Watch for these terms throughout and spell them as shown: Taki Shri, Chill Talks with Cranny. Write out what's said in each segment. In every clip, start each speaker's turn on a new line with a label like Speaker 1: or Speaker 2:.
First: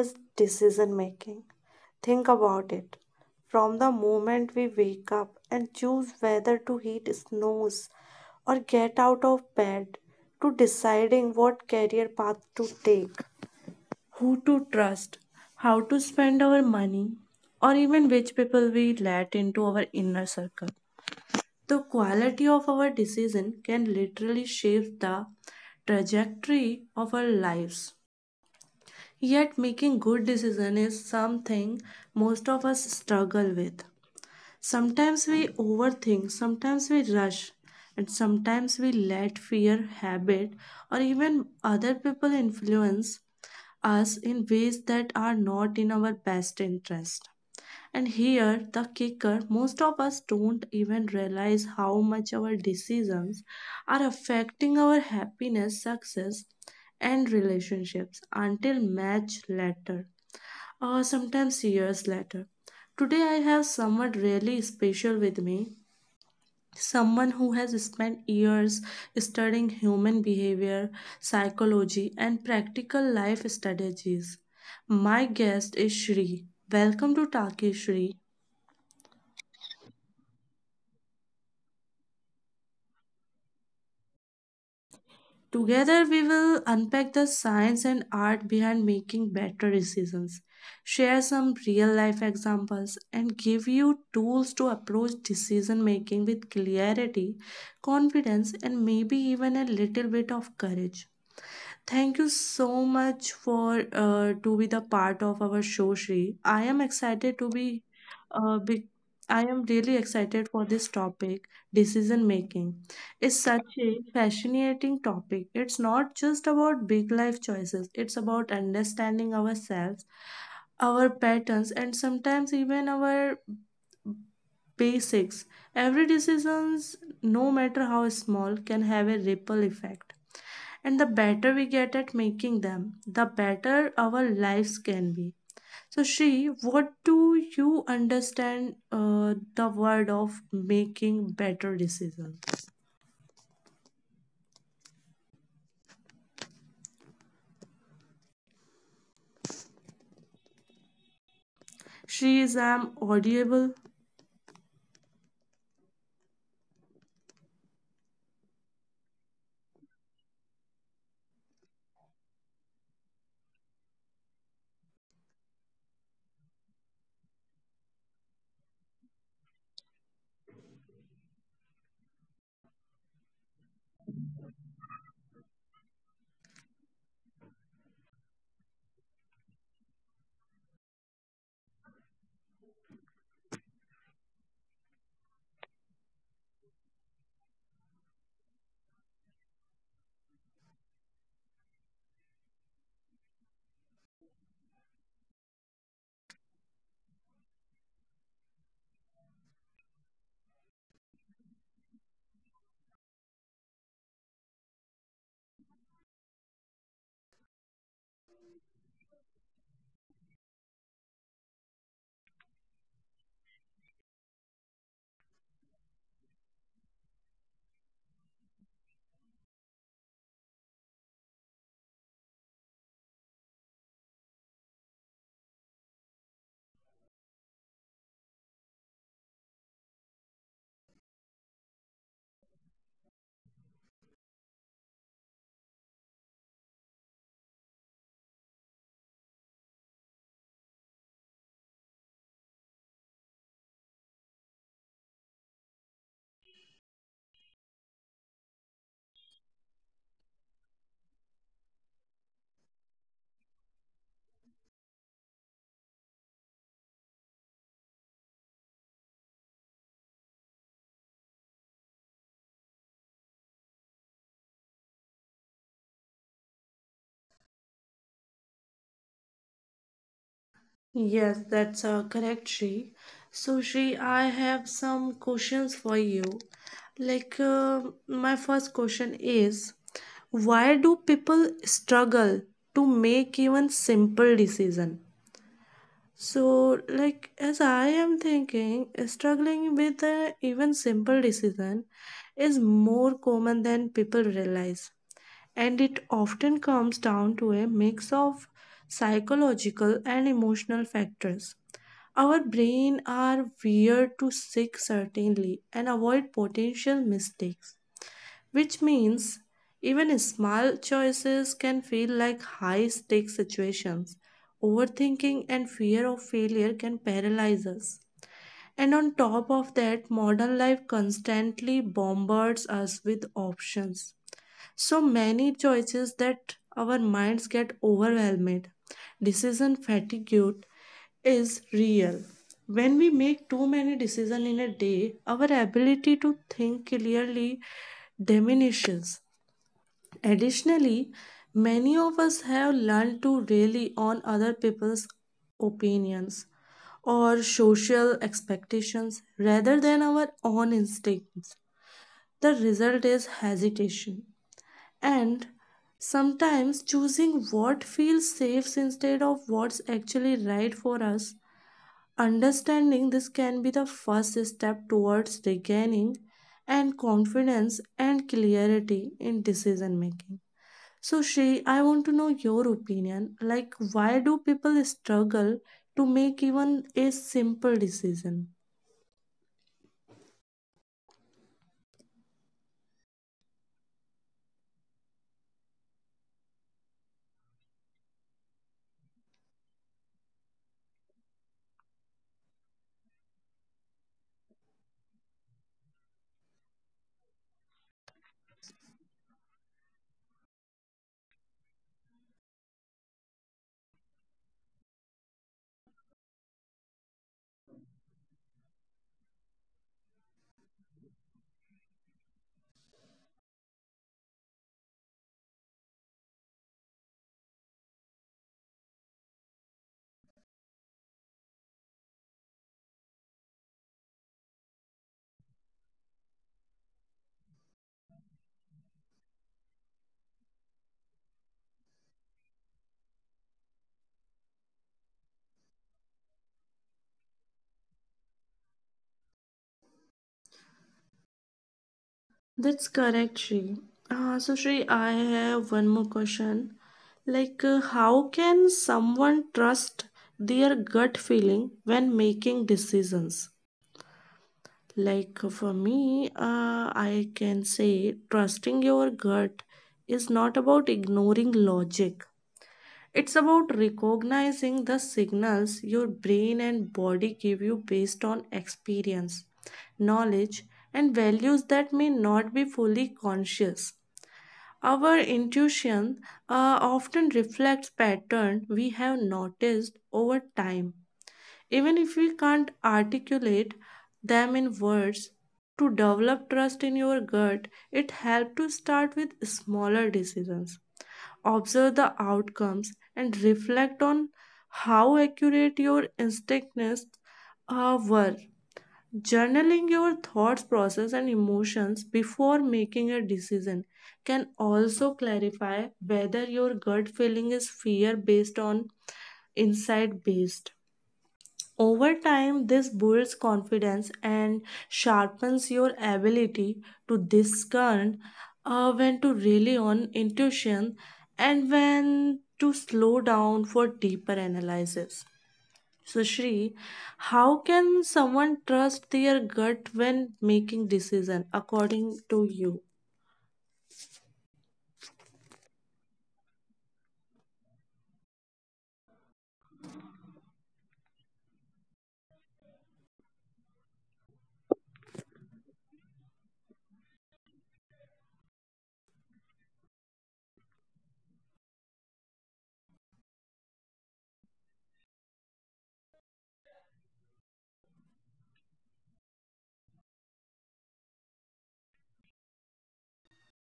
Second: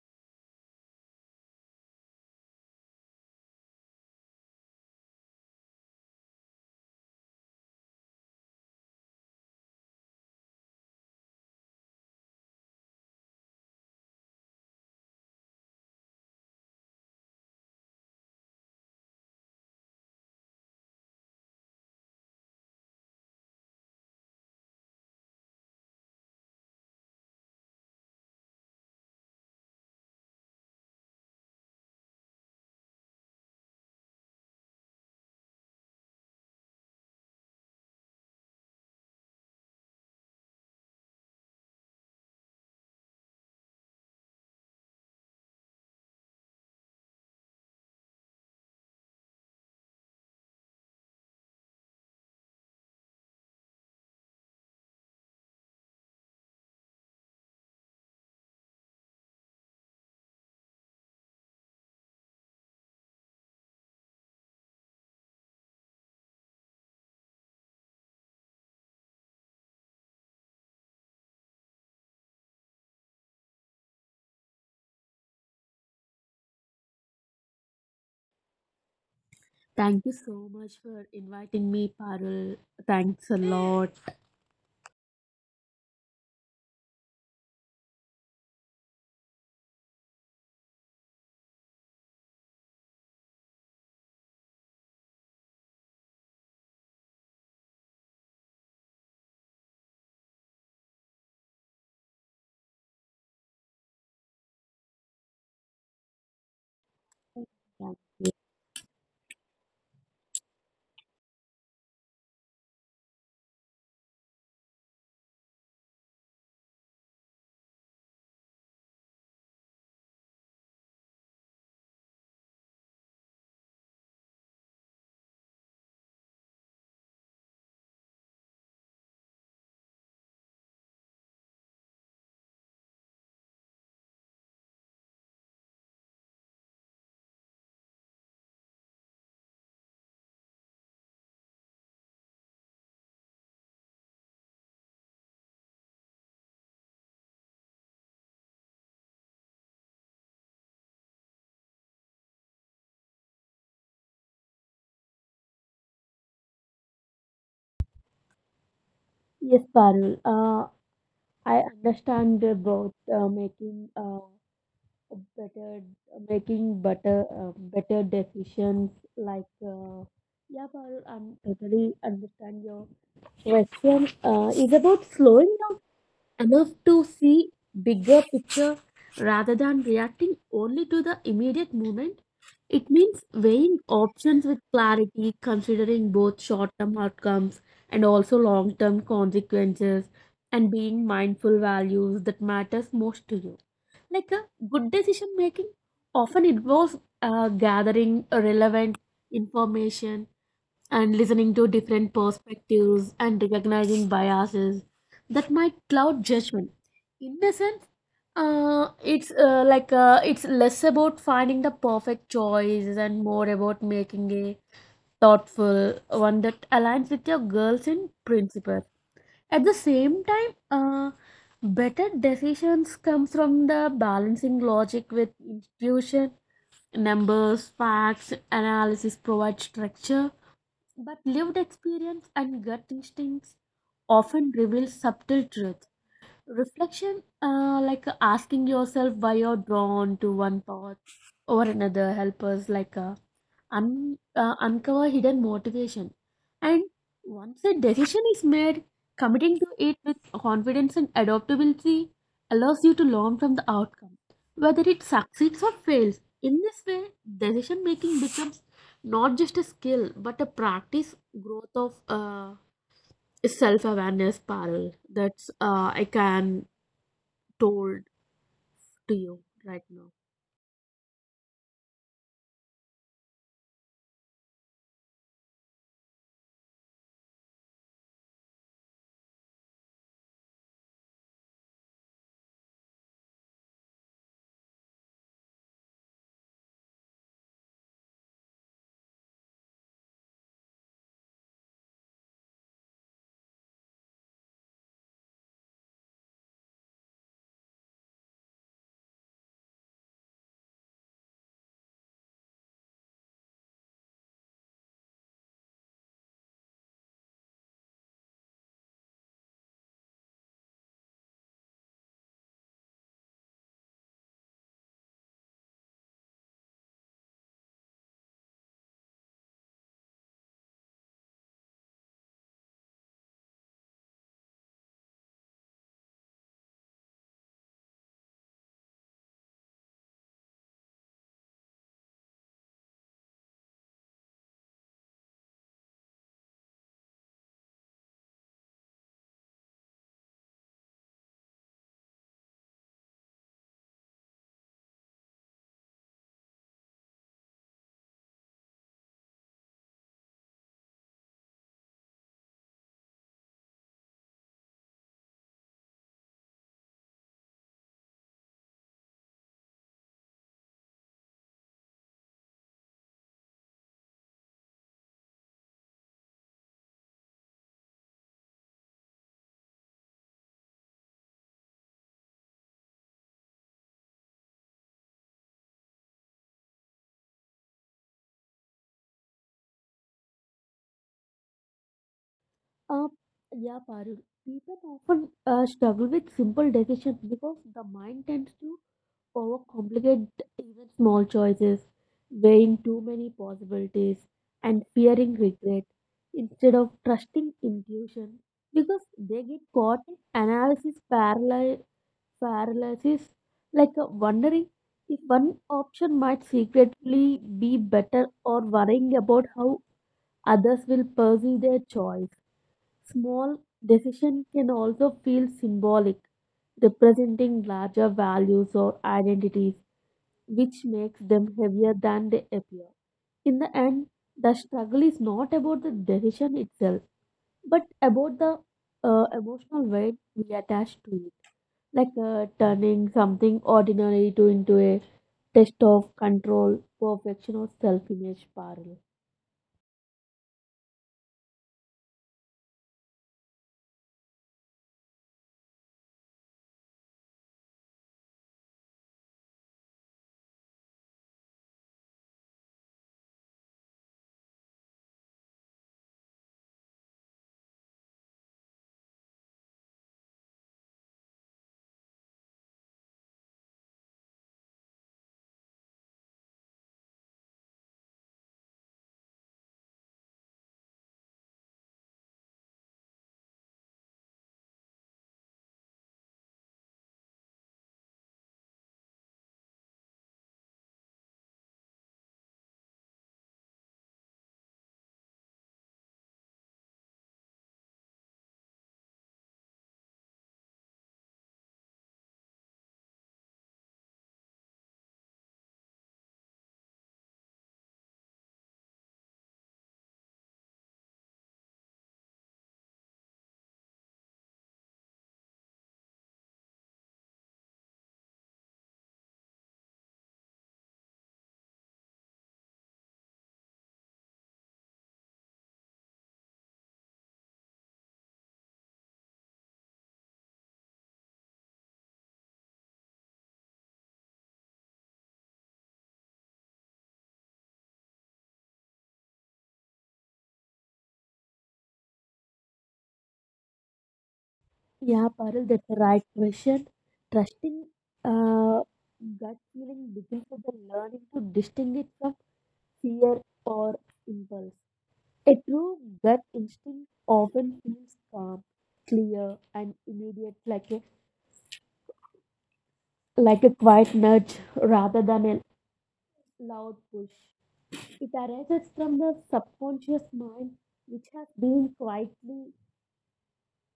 Speaker 1: is decision making. Think about it. From the moment we wake up and choose whether to heat snows or get out of bed, to deciding what career path to take who to trust, how to spend our money, or even which people we let into our inner circle. The quality of our decision can literally shape the trajectory of our lives. Yet making good decision is something most of us struggle with. Sometimes we overthink, sometimes we rush, and sometimes we let fear, habit, or even other people influence us in ways that are not in our best interest. And here, the kicker most of us don't even realize how much our decisions are affecting our happiness, success, and relationships until much later, or sometimes years later. Today, I have someone really special with me. Someone who has spent years studying human behavior, psychology, and practical life strategies. My guest is Shri. Welcome to Taki Shri.
Speaker 2: Thank you so much for inviting me, Parul. Thanks a lot.
Speaker 1: Together, we will unpack the science and art behind making better decisions, share some real life examples, and give you tools to approach decision making with clarity, confidence, and maybe even a little bit of courage. Thank you so much for to be the part of our show, Shri. I am
Speaker 2: Thank
Speaker 1: excited to be,
Speaker 2: you.
Speaker 1: uh, be I am really excited for this topic, decision making. It's such a fascinating topic. It's not just about big life choices. It's about understanding ourselves, our patterns, and sometimes even our basics. Every decisions, no matter how small, can have a ripple effect and the better we get at making them, the better our lives can be. So, Shri, what do you understand the word of making better decisions? Shri, is I'm audible?
Speaker 2: Yes, Parul. I understand about making a better, making better, better decisions. Like, uh, yeah, Parul, I am totally understand your question. Is about slowing down enough to see bigger picture rather than reacting only to the immediate moment. It means weighing options with clarity, considering both short-term outcomes and also long-term consequences, and being mindful values that matters most to you. Like a good decision making often involves gathering relevant information and listening to different perspectives and recognizing biases that might cloud judgment. In a sense, it's less about finding the perfect choice and more about making a thoughtful one that aligns with your goals and principles. At the same time, better decisions come from the balancing logic with intuition. Numbers, facts, analysis provide structure, but lived experience and gut instincts often reveal subtle truths. Reflection, like asking yourself why you're drawn to one path or another, help us uncover hidden motivation. And once a decision is made, committing to it with confidence and adaptability allows you to learn from the outcome, whether it succeeds or fails. In this way, decision making becomes not just a skill but a practice growth of self awareness, Parul. That's I can told to you right now.
Speaker 1: Yes, that's correct, Shri. So, Shri, I have some questions for you. Like, uh, my first question is why do people struggle to make even simple decision? So, like, as I am thinking, struggling with a even simple decision is more common than people realize. And it often comes down to a mix of psychological and emotional factors. Our brain are wired to seek certainty and avoid potential mistakes which means even small choices can feel like high stake situations. Overthinking and fear of failure can paralyze us. And on top of that, modern life constantly bombards us with options so many choices that our minds get overwhelmed. Decision fatigue is real. When we make too many decisions in a day, our ability to think clearly diminishes. Additionally, many of us have learned to rely on other people's opinions or social expectations rather than our own instincts. The result is hesitation and sometimes choosing what feels safe instead of what's actually right for us. Understanding this can be the first step towards regaining and confidence and clarity in decision making. So Shri, I want to know your opinion. Like why do people struggle to make even a simple decision?
Speaker 2: Uh, yeah, Parul. People often struggle with simple decisions because the mind tends to overcomplicate even small choices, weighing too many possibilities and fearing regret instead of trusting intuition, because they get caught in paralysis, wondering if one option might secretly be better or worrying about how others will perceive their choice. Small decision can also feel symbolic, representing larger values or identities, which makes them heavier than they appear. In the end, the struggle is not about the decision itself, but about the emotional weight we attach to it, turning something ordinary to into a test of control, perfection, or self-image parallel.
Speaker 1: That's correct, Shri. So, Shri, I have one more question. How can someone trust their gut feeling when making decisions? Like, for me, I can say trusting your gut is not about ignoring logic. It's about recognizing the signals your brain and body give you based on experience, knowledge, and values that may not be fully conscious. Our intuition often reflects patterns we have noticed over time, even if we can't articulate them in words. To develop trust in your gut, it helps to start with smaller decisions. Observe the outcomes and reflect on how accurate your instincts were. Journaling your thoughts, process, and emotions before making a decision can also clarify whether your gut feeling is fear based on insight based. Over time, this builds confidence and sharpens your ability to discern when to rely on intuition and when to slow down for deeper analysis. So, Shri, how can someone trust their gut when making decision according to you?
Speaker 2: Yeah, Parul, that's the right question. Trusting uh, gut feeling begins with the learning to distinguish from fear or impulse. A true gut instinct often feels calm, clear, and immediate, like a quiet nudge rather than a loud push. It arises from the subconscious mind, which has been quietly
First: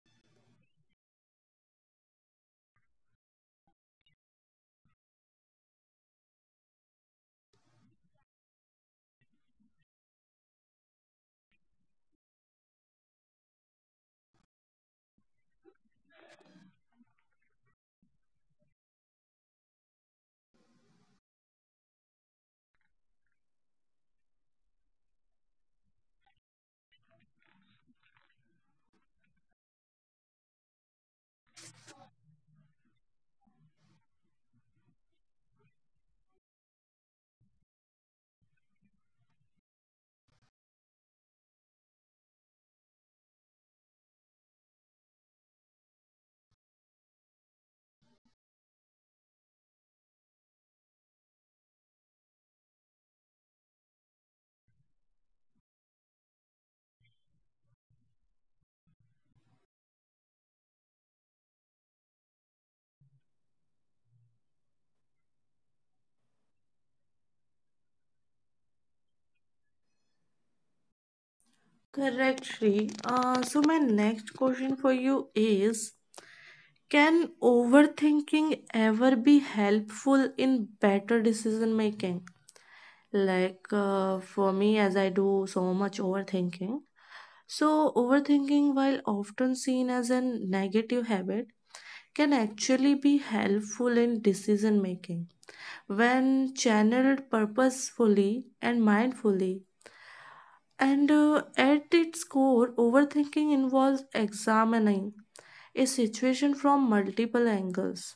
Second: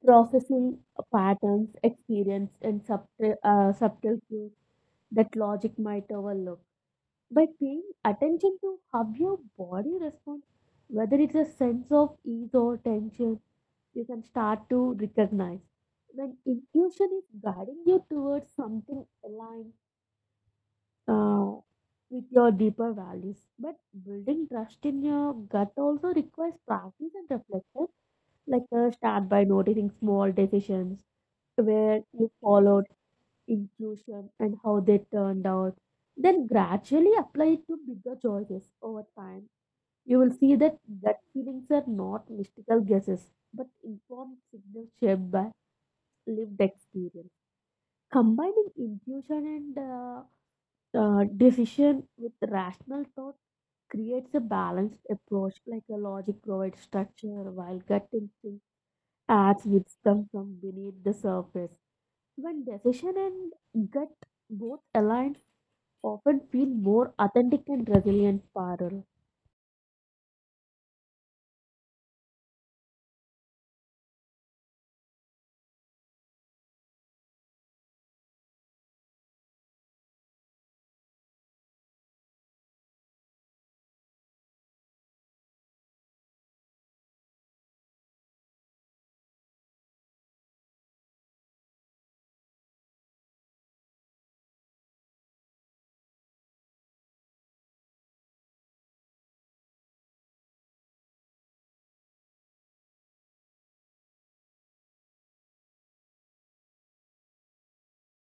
Speaker 2: processing patterns, experience, and subtle cues that logic might overlook. By paying attention to how your body responds, whether it's a sense of ease or tension, you can start to recognize when intuition is guiding you towards something aligned uh, with your deeper values. But building trust in your gut also requires practice and reflection, start by noticing small decisions where you follow intuition and how they turned out. Then gradually apply it to bigger choices over time. You will see that gut feelings are not mystical guesses, but informed signals shaped by lived experience. Combining intuition and decision with rational thought creates a balanced approach, like a logic provides structure, while gut instinct adds wisdom from beneath the surface. When decision and gut both align, often feel more authentic and resilient, Parul.
Speaker 1: Correct, Shri. So, my next question for you is can overthinking ever be helpful in better decision making? For me, as I do so much overthinking. So, overthinking, while often seen as a negative habit, can actually be helpful in decision making when channeled purposefully and mindfully. And at its core, overthinking involves examining a situation from multiple angles,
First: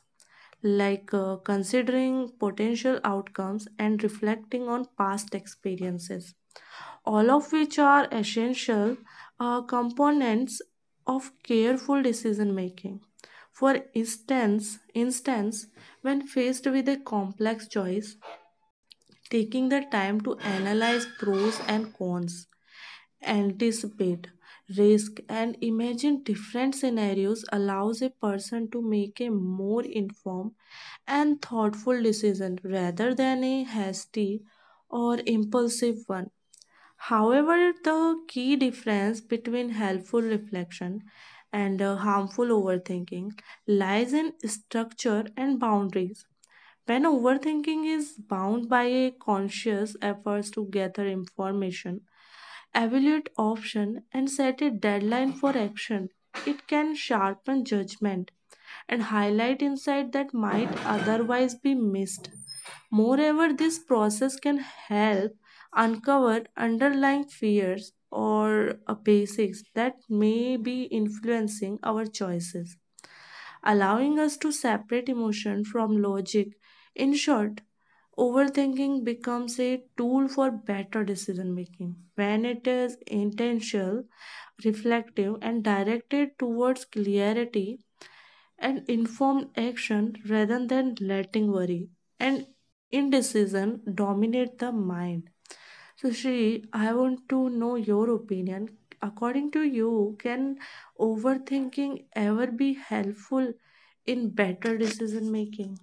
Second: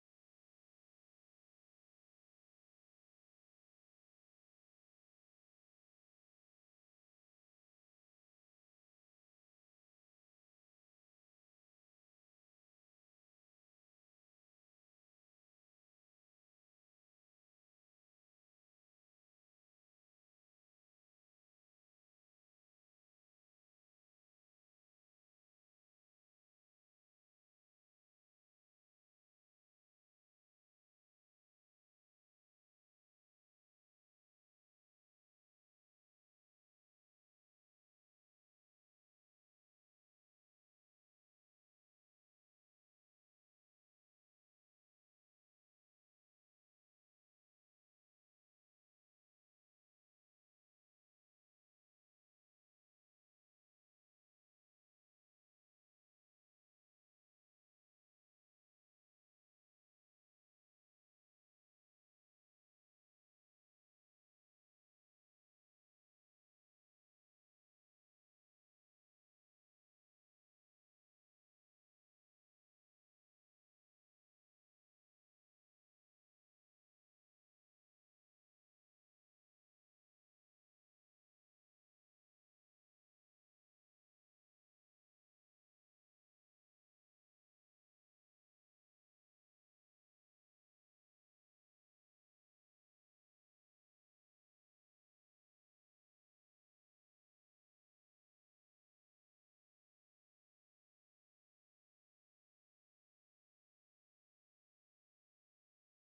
Speaker 1: considering potential outcomes and reflecting on past experiences, all of which are essential components of careful decision making. For instance, when faced with a complex choice, taking the time to analyze pros and cons, anticipate risk, and imagine different scenarios allows a person to make a more informed and thoughtful decision rather than a hasty or impulsive one. However, the key difference between helpful reflection and harmful overthinking lies in structure and boundaries. When overthinking is bound by a conscious efforts to gather information, evaluate option and set a deadline for action, it can sharpen judgment and highlight insight that might otherwise be missed. Moreover, this process can help uncover underlying fears or basics that may be influencing our choices allowing us to separate emotion from logic. In short, overthinking becomes a tool for better decision making when it is intentional, reflective, and directed towards clarity and informed action rather than letting worry and indecision dominate the mind. So, Shri, I want to know your opinion. According to you, can overthinking ever be helpful in better decision making?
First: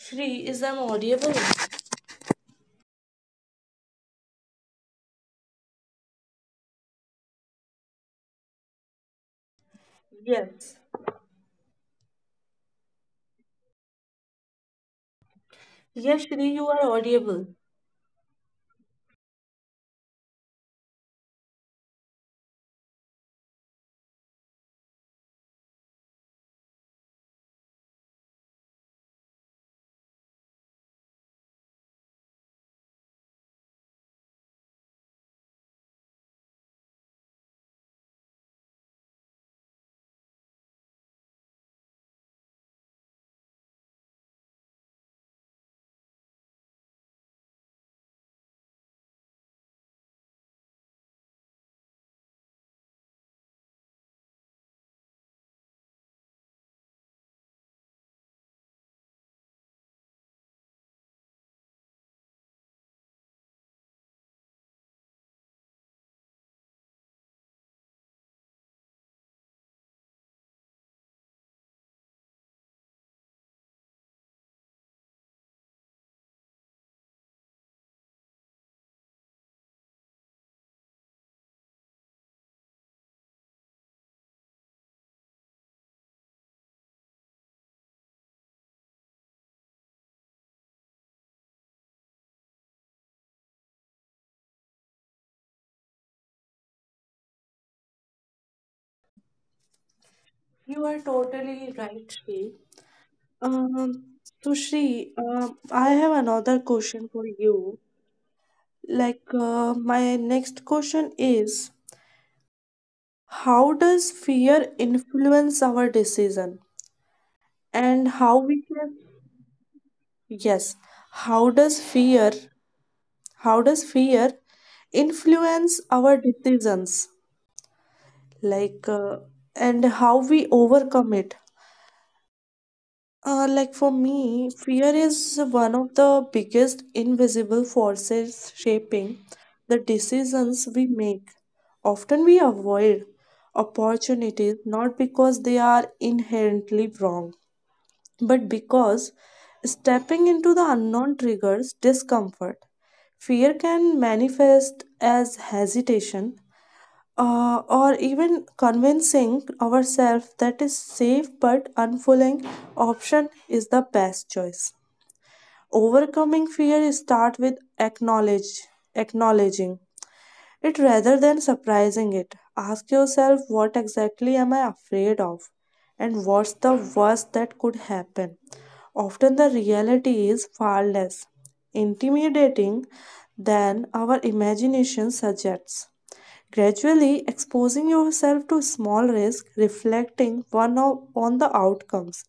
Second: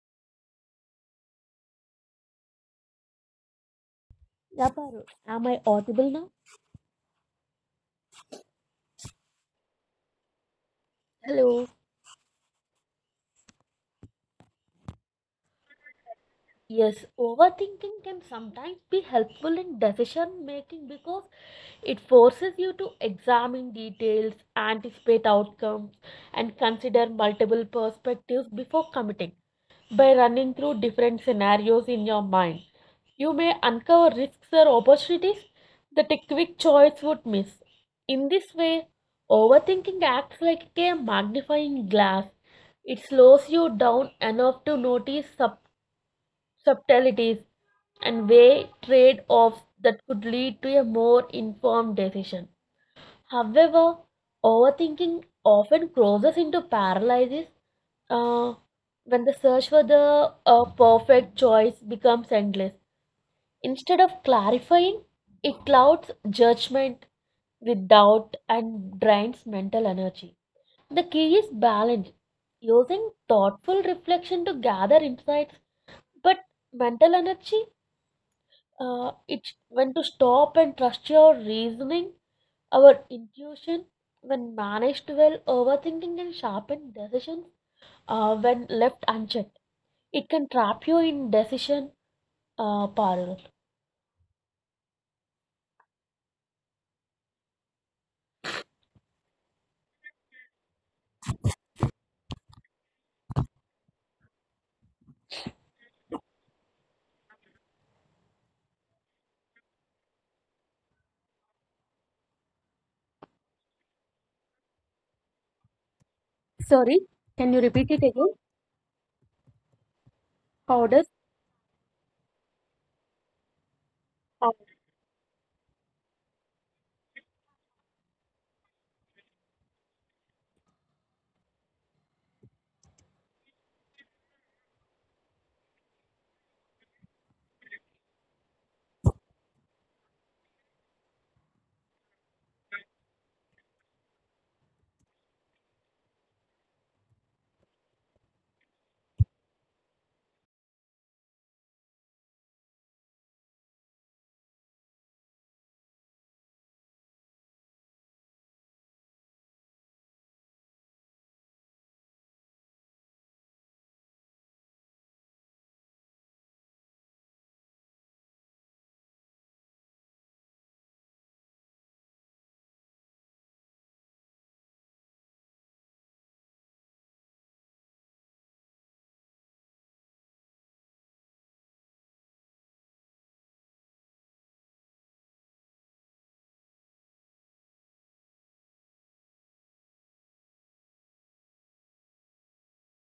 Speaker 1: Shri, is I'm audible?
Speaker 2: Yeah, Parul. Am I audible now?
Speaker 1: Yes.
Speaker 2: Hello.
Speaker 1: Yes, Shri, you are audible.
Speaker 2: Yes, overthinking can sometimes be helpful in decision making because it forces you to examine details, anticipate outcomes, and consider multiple perspectives before committing. By running through different scenarios in your mind, you may uncover risks or opportunities that a quick choice would miss. In this way, overthinking acts like a magnifying glass. It slows you down enough to notice subtleties and weigh trade offs that could lead to a more informed decision. However, overthinking often crosses into paralysis uh, when the search for the perfect choice becomes endless. Instead of clarifying, it clouds judgment with doubt and drains mental energy. The key is balance, using thoughtful reflection to gather insights, but mental energy, it's when to stop and trust your reasoning, our intuition. When managed well, overthinking can sharpen decisions when left unchecked. It can trap you in decision parallel.
Speaker 1: You are totally right, Shri. Um, so, Shri, I have another question for you. My next question is how does fear influence our decision?
Speaker 2: Sorry, can you repeat it again?
Speaker 1: And how we can,
Speaker 2: How
Speaker 1: yes, how does
Speaker 2: uh,
Speaker 1: fear influence our decisions? Like, uh, and how we overcome it? Like for me, fear is one of the biggest invisible forces shaping the decisions we make. Often we avoid opportunities not because they are inherently wrong, but because stepping into the unknown triggers discomfort. Fear can manifest as hesitation, or even convincing ourselves that a safe but unfulfilling option is the best choice. Overcoming fear start with acknowledging it rather than surprising it. Ask yourself what exactly am I afraid of and what's the worst that could happen. Often the reality is far less intimidating than our imagination suggests gradually exposing yourself to small risks, reflecting on the outcomes,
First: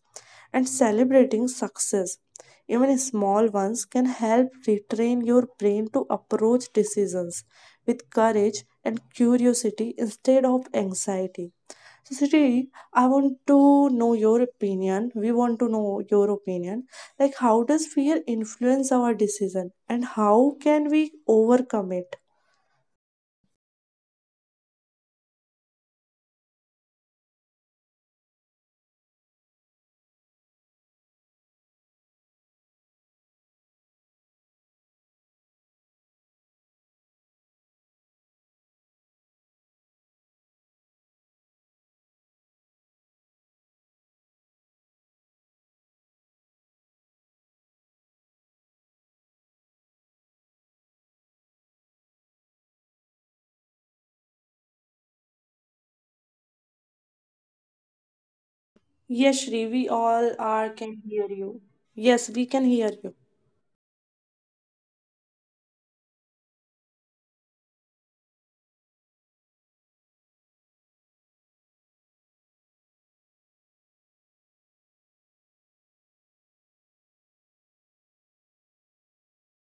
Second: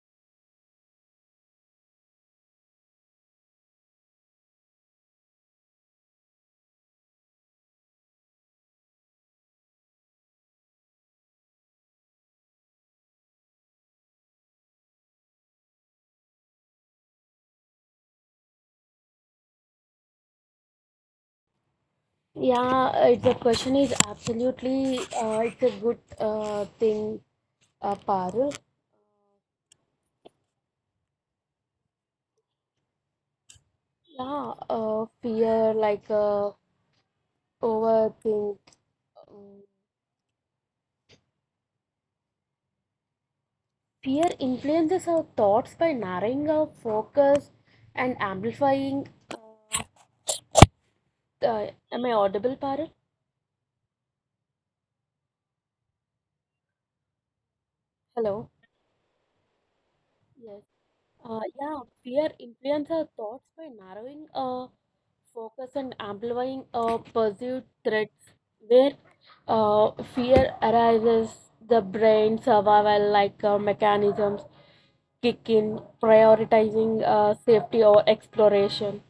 Speaker 1: and celebrating success. Even small ones can help retrain your brain to approach decisions with courage and curiosity instead of anxiety. So, Sri, I want to know your opinion. We want to know your opinion. Like, how does fear influence our decision, and how can we overcome it?
Speaker 2: yeah, it's the question is absolutely it's a good thing, Parul. Yeah, fear overthink. um, Fear influences our thoughts by narrowing our focus and amplifying. Uh, am I audible, Parul? Hello.
Speaker 1: Yes, Shri, we all are can hear
Speaker 2: Yes.
Speaker 1: you. Yes,
Speaker 2: Yeah,
Speaker 1: we can hear
Speaker 2: fear
Speaker 1: you.
Speaker 2: influences our thoughts by narrowing focus and amplifying perceived threats. Where fear arises, the brain survival mechanisms kick in, prioritizing safety over exploration.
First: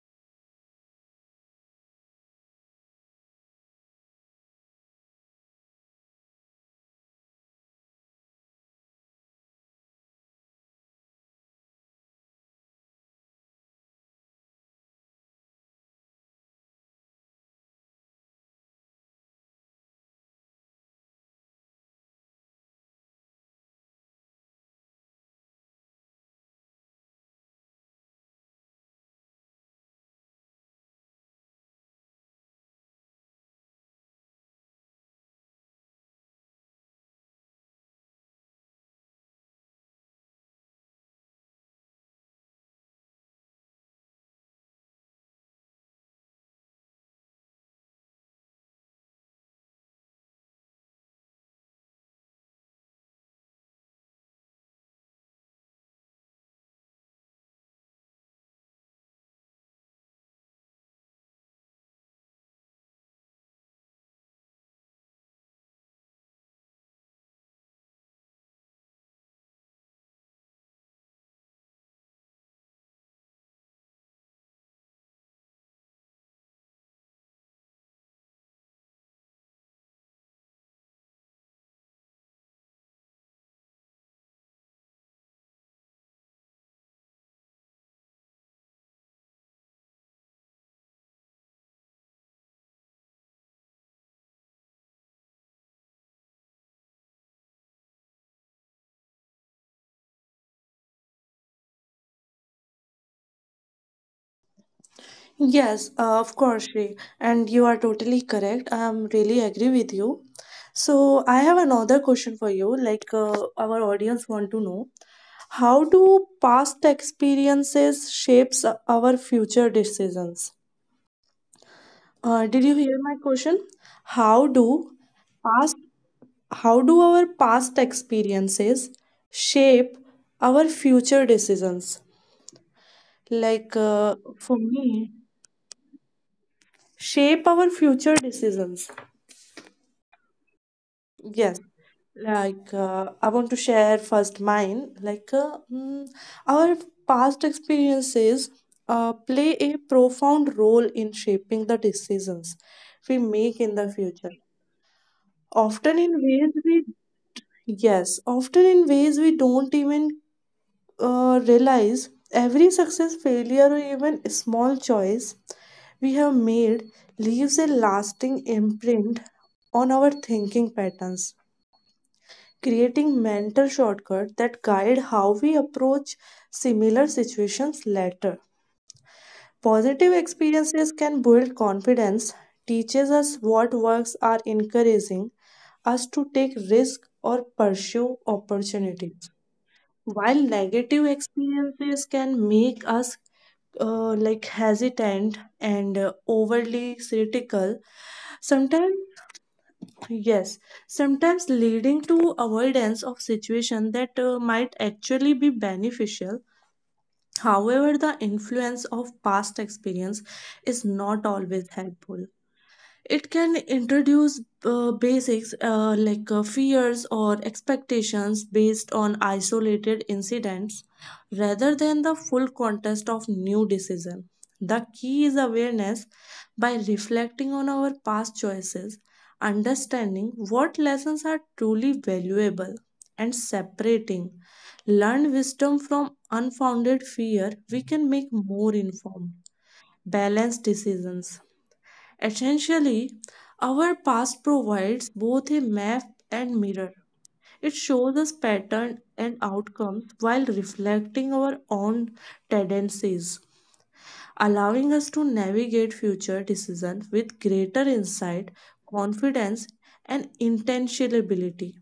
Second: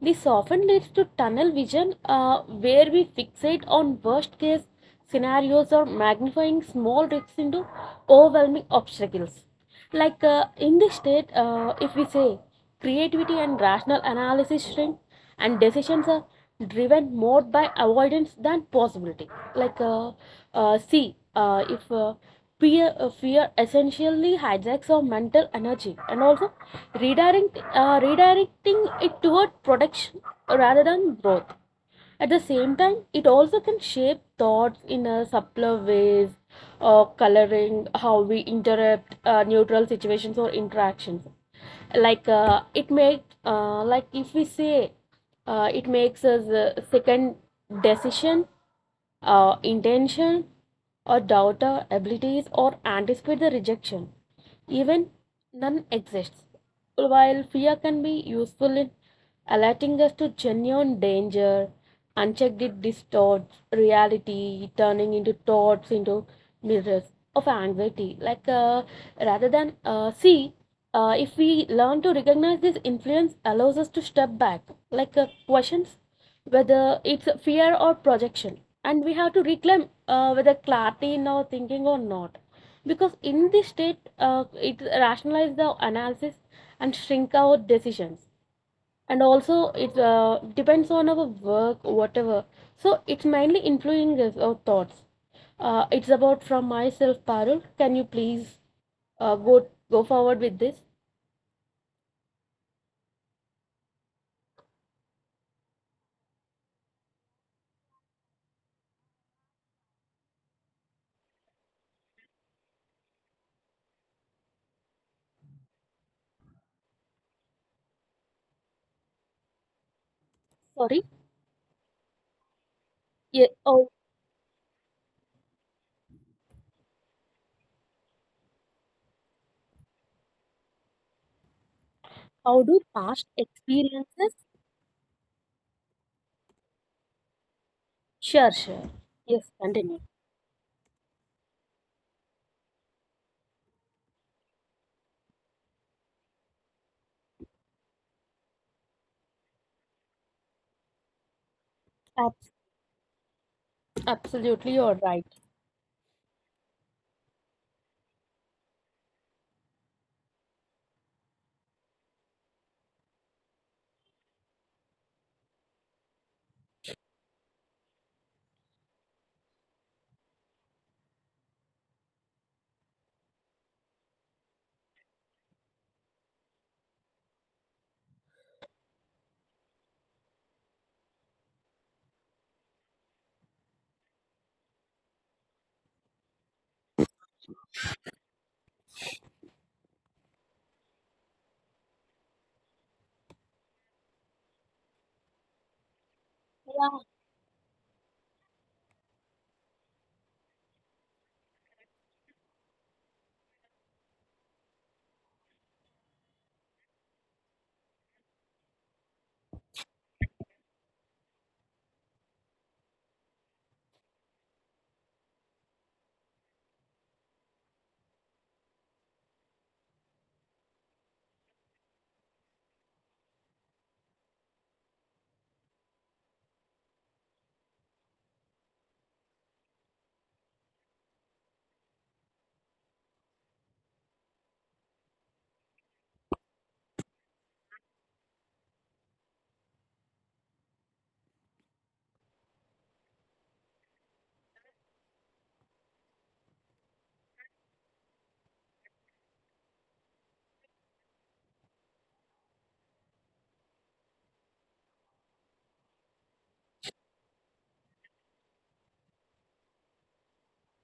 Speaker 2: This often leads to tunnel vision, where we fixate on worst case scenarios or magnifying small risks into overwhelming obstacles. In this state, if we say creativity and rational analysis shrink, and decisions are driven more by avoidance than possibility. Like see if fear, Fear essentially hijacks our mental energy and also redirecting it toward protection rather than growth. At the same time, it also can shape thoughts in a subtler ways, coloring how we interrupt neutral situations or interactions. Like it make like if we say It makes us second decision, intention, or doubt our abilities or anticipate the rejection even none exists. While fear can be useful in alerting us to genuine danger, unchecked it distorts reality, turning into thoughts into mirrors of anxiety. Like rather than see If we learn to recognize this influence, allows us to step back, questions whether it's fear or projection, and we have to reclaim whether clarity in our thinking or not, because in this state, it rationalizes the analysis and shrink our decisions, and also it depends on our work, whatever. So it's mainly influencing our thoughts. It's about from myself, Parul. Can you please uh, go go forward with this?
Speaker 1: Yes, of course, Shri, and you are totally correct. I am really agree with you. So I have another question for you. Our audience want to know, how do past experiences shapes our future
Speaker 2: Sorry.
Speaker 1: decisions? Did you
Speaker 2: Yeah,
Speaker 1: hear my
Speaker 2: oh,
Speaker 1: question? How do past past experiences shape our future decisions?
Speaker 2: how do past experiences
Speaker 1: For me, shape our future
Speaker 2: sure,
Speaker 1: decisions.
Speaker 2: yes, continue.
Speaker 1: Yes. I want to share first mine. Our past experiences play a profound role in shaping the
Speaker 2: Ab-
Speaker 1: decisions we make in the future.
Speaker 2: Absolutely, you're right.
Speaker 1: Often in ways often in ways we don't even realize every success, failure, or even small choice we have made leaves a lasting imprint on our thinking patterns, creating mental shortcuts that guide how we approach similar situations later. Positive experiences can build confidence, teaches us what works are encouraging us to take risk or pursue opportunities. While negative experiences can make us like hesitant and
Speaker 2: Yeah.
Speaker 1: overly critical, sometimes yes, sometimes leading to avoidance of situation that might actually be beneficial. However, the influence of past experience is not always helpful. It can introduce basics fears or expectations based on isolated incidents rather than the full context of new decision. The key is awareness by reflecting on our past choices, understanding what lessons are truly valuable, and separating learned wisdom from unfounded fear, we can make more informed, balanced decisions. Essentially, our past provides both a map and mirror. It shows us patterns and outcomes while reflecting our own tendencies, allowing us to navigate future decisions with greater insight, confidence, and intentionality.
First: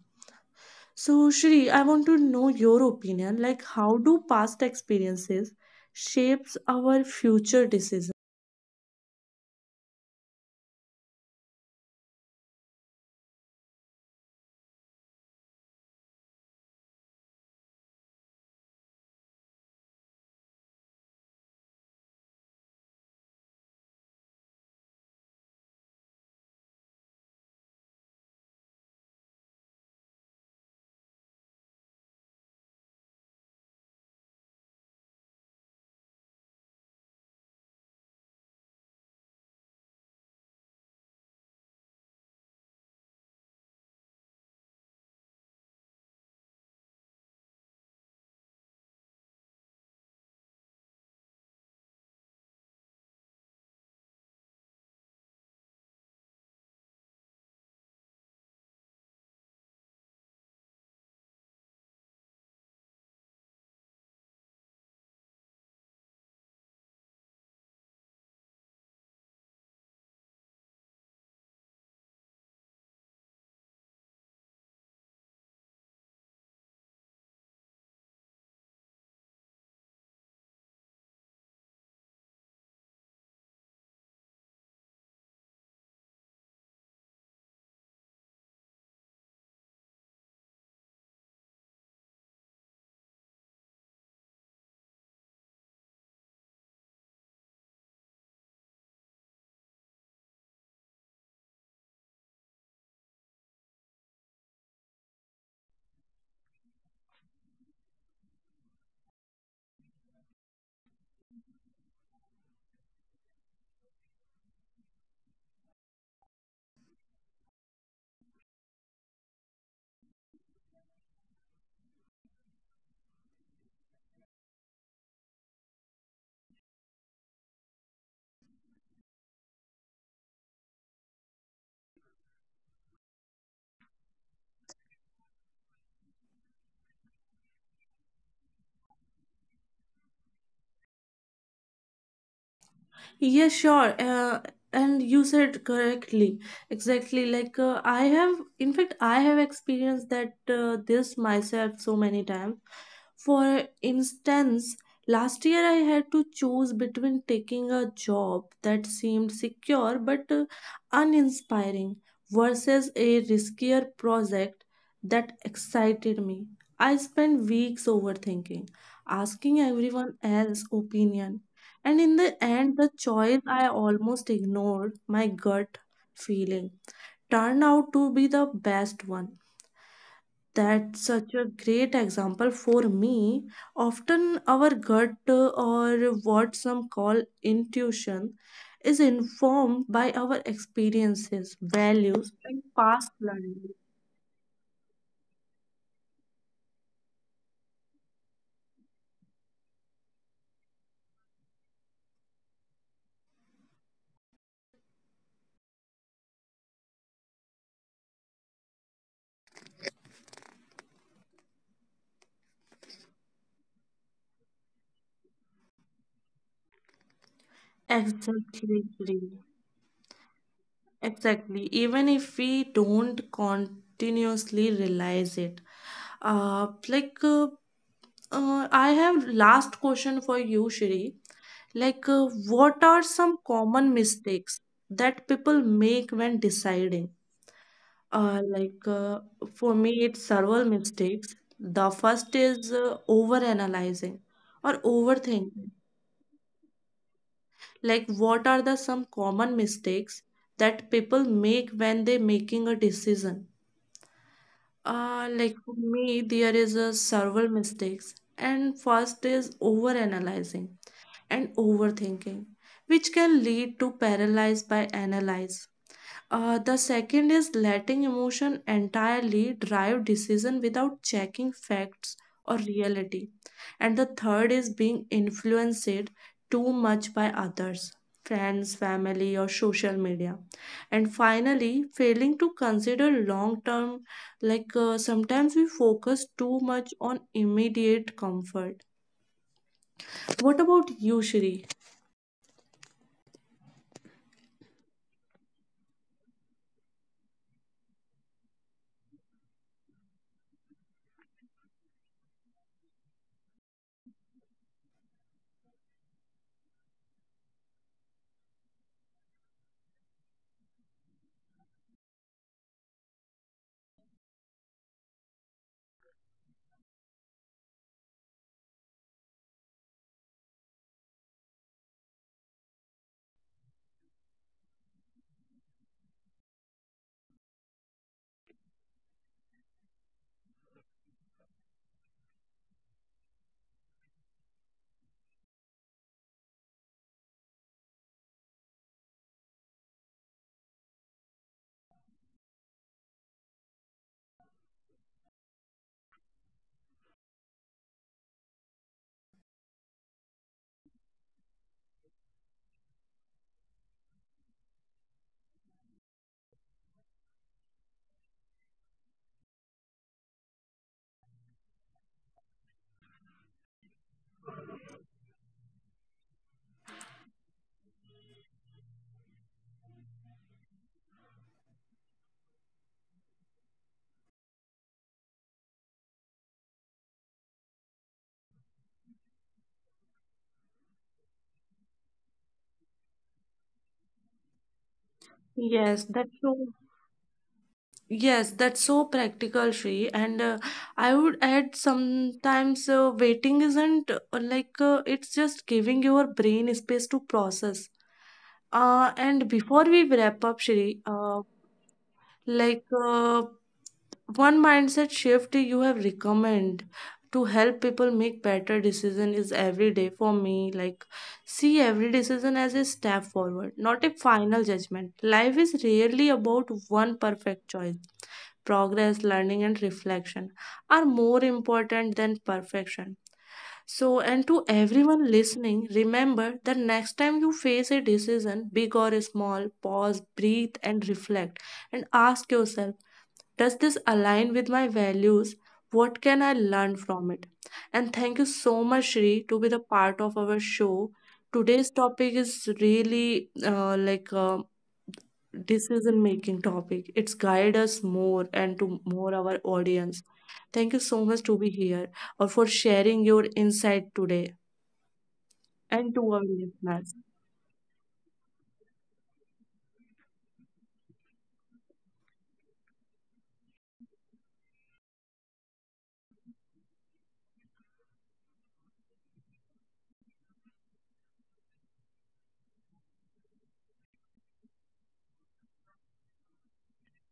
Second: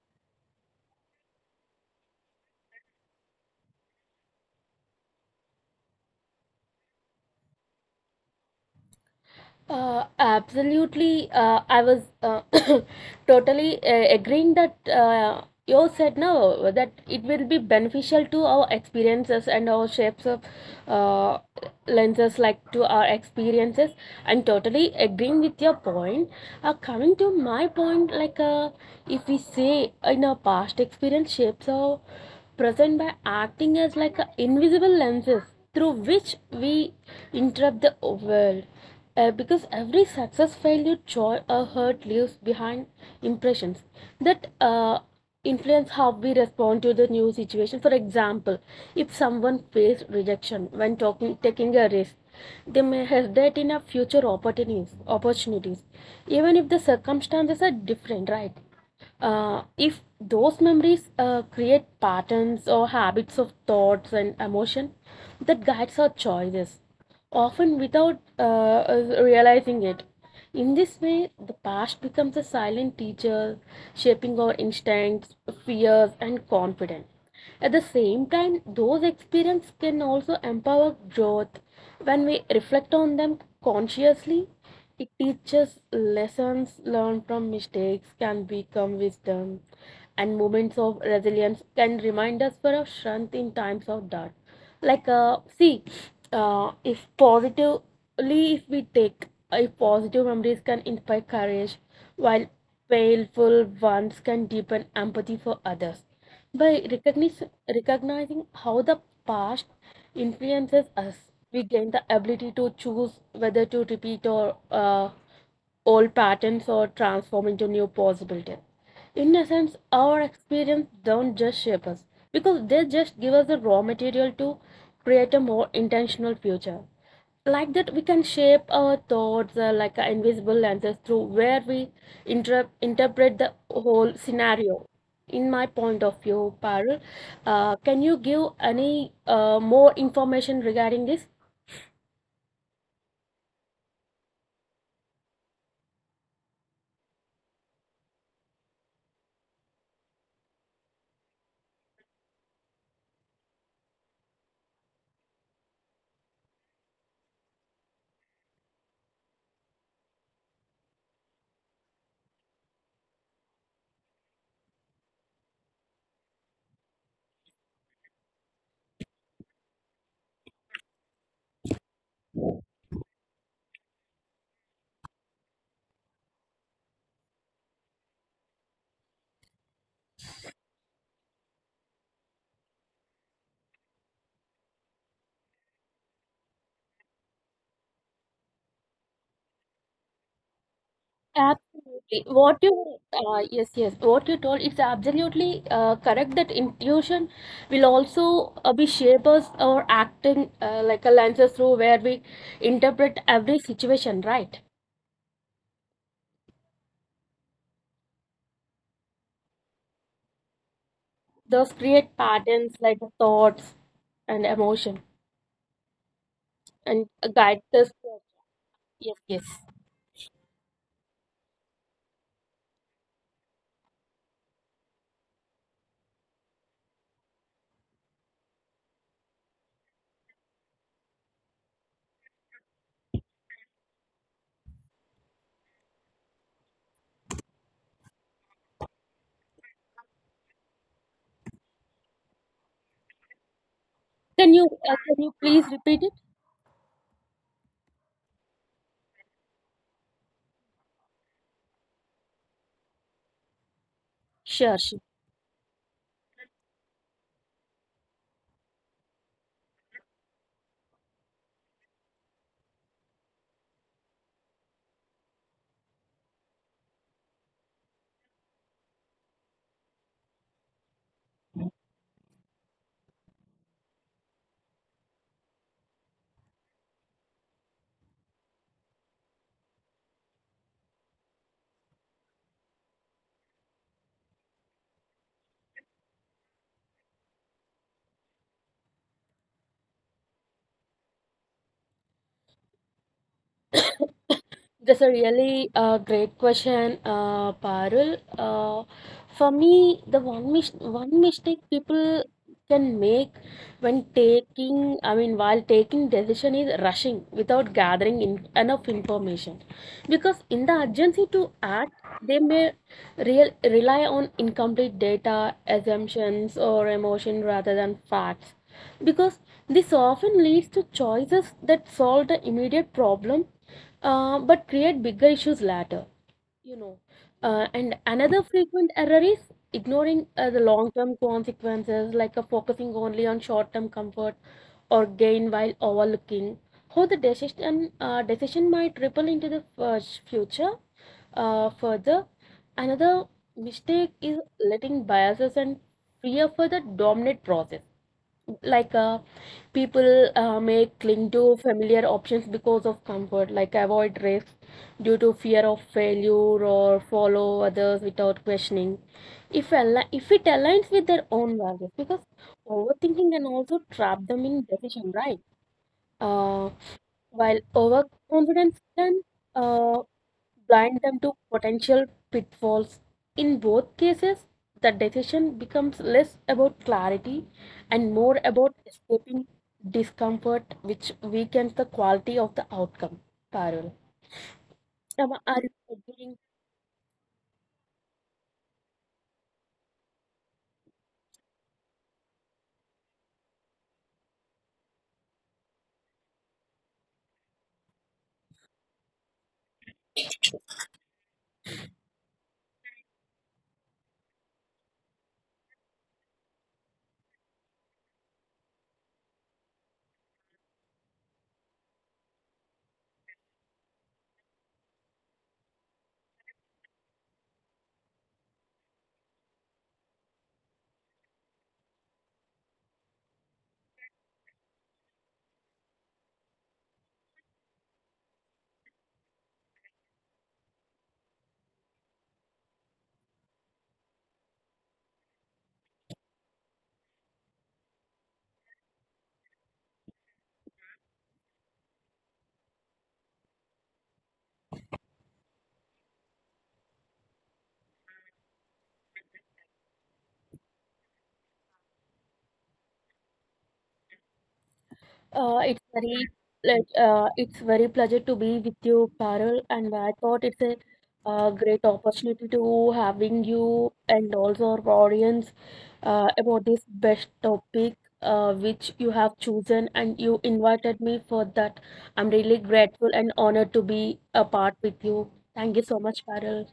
Speaker 1: So, Shri, I want to know your opinion. Like, how do past experiences shapes our future decisions?
Speaker 2: Absolutely. I was totally agreeing that you said no, that it will be beneficial to our experiences and our shapes of uh, lenses, like to our experiences. I'm totally agreeing with your point. Coming to my point, if we say in our past experience, shapes are present by acting as invisible lenses through which we interrupt the world, because every success, failure, joy, or hurt leaves behind impressions that influence how we respond to the new situation. For example, if someone faced rejection when talking, taking a risk, they may hesitate in a future opportunities, even if the circumstances are different, right? If those memories create patterns or habits of thoughts and emotion that guides our choices, often without us realizing it. In this way, the past becomes a silent teacher, shaping our instincts, fears, and confidence. At the same time, those experiences can also empower growth when we reflect on them consciously. It teaches lessons learned from mistakes can become wisdom, and moments of resilience can remind us for our strength in times of doubt. Like, uh, see, if positively, if we take if positive memories can inspire courage, while painful ones can deepen empathy for others. By recognizing how the past influences us, we gain the ability to choose whether to repeat or old patterns or transform into new possibilities. In a sense, our experience don't just shape us because they just give us the raw material to create a more intentional future, like that we can shape our thoughts like an invisible lenses through where we interpret the whole scenario, in my point of view, Parul. Can you give any more information regarding this?
Speaker 1: Yeah, sure. And you said correctly, exactly. I have, in fact, I have experienced that this myself so many times. For instance, last year I had to choose between taking a job that seemed secure but uninspiring versus a riskier project that excited me. I spent weeks overthinking, asking everyone else's opinion and in the end, the choice I almost ignored, my gut feeling, turned out to be the best one. That's such a great example for me. Often, our gut, or what some call intuition, is informed by our experiences, values, and
Speaker 2: Absolutely what
Speaker 1: past
Speaker 2: you
Speaker 1: learning.
Speaker 2: yes, yes, what you told, it's absolutely correct that intuition will also be shapers or acting like a lenses through where we interpret every situation, right? Those create patterns like thoughts and emotion and guide the search.
Speaker 1: Exactly.
Speaker 2: Yes, yes.
Speaker 1: Exactly. Even if we don't continuously realize it uh, like uh, I have last question for you, Shri. Like, uh, what are some common mistakes that people make when deciding? Uh, like, uh, for me, it's several mistakes. The first is overanalyzing or overthinking.
Speaker 2: Can you please repeat it?
Speaker 1: Like, what are the some common mistakes that people make when they making a decision?
Speaker 2: Sure,
Speaker 1: Like
Speaker 2: sure.
Speaker 1: for me, there is a several mistakes, and first is overanalyzing and overthinking, which can lead to paralyzed by analyze. The second is letting emotion entirely drive decision without checking facts or reality. And the third is being influenced too much by others, friends, family, or social media. And finally, failing to consider long term, sometimes we focus too much on immediate comfort. What about you, Shri?
Speaker 2: That's a really great question, Parul. For me, the one mis one mistake people can make when taking, I mean, while taking decision is rushing without gathering in enough information. Because in the urgency to act, they may real rely on incomplete data, assumptions, or emotion rather than facts. Because this often leads to choices that solve the immediate problem but create bigger issues later, you know. And another frequent error is ignoring the long term consequences, focusing only on short term comfort or gain while overlooking how the decision might ripple into the future further. Another mistake is letting biases and fear for the dominant process, like uh, people may cling to familiar options because of comfort, like avoid risks due to fear of failure or follow others without questioning if if it aligns with their own values, because overthinking can also trap them in decision, right? uh, while overconfidence can uh, blind them to potential pitfalls. In both cases, the decision becomes less about clarity and more about escaping discomfort, which weakens the quality of the outcome. Parul,
Speaker 1: Yes,
Speaker 2: are you
Speaker 1: that's so.
Speaker 2: agreeing?
Speaker 1: Yes, that's so practical, Shri. And I would add sometimes waiting isn't, it's just giving your brain space to process. And before we wrap up, Shri, like uh, one mindset shift you have recommend to help people make better decision is every day for me like see every decision as a step forward not a final judgment life is rarely about one perfect choice progress learning and reflection are more important than perfection so, and to everyone listening, remember that next time you face a decision, big or small, pause, breathe, and reflect and ask yourself does this align with my values? What can I learn from it? And thank you so much, Shri, to be the part of our show. Today's topic is really like a decision making topic. It's guide us more and to more our audience. Thank you so much to be here or for sharing your insight today and to
Speaker 2: It's
Speaker 1: our
Speaker 2: very
Speaker 1: listeners.
Speaker 2: it's very pleasure to be with you, Carol, and I thought it's a great opportunity to having you and also our audience about this best topic which you have chosen and you invited me for that. I'm really grateful and honored to be a part with you. Thank you so much, Carol.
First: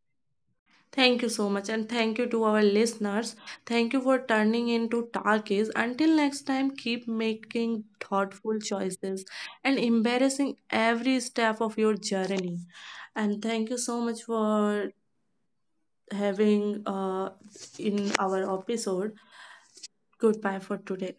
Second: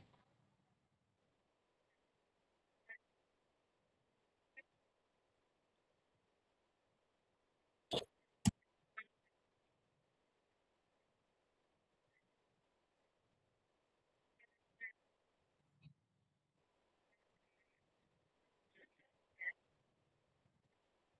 Speaker 1: Thank you so much, and thank you to our listeners. Thank you for turning into Talkies. Until next time, keep making thoughtful choices and embarrassing every step of your journey. And thank you so much for having in our episode. Goodbye for today.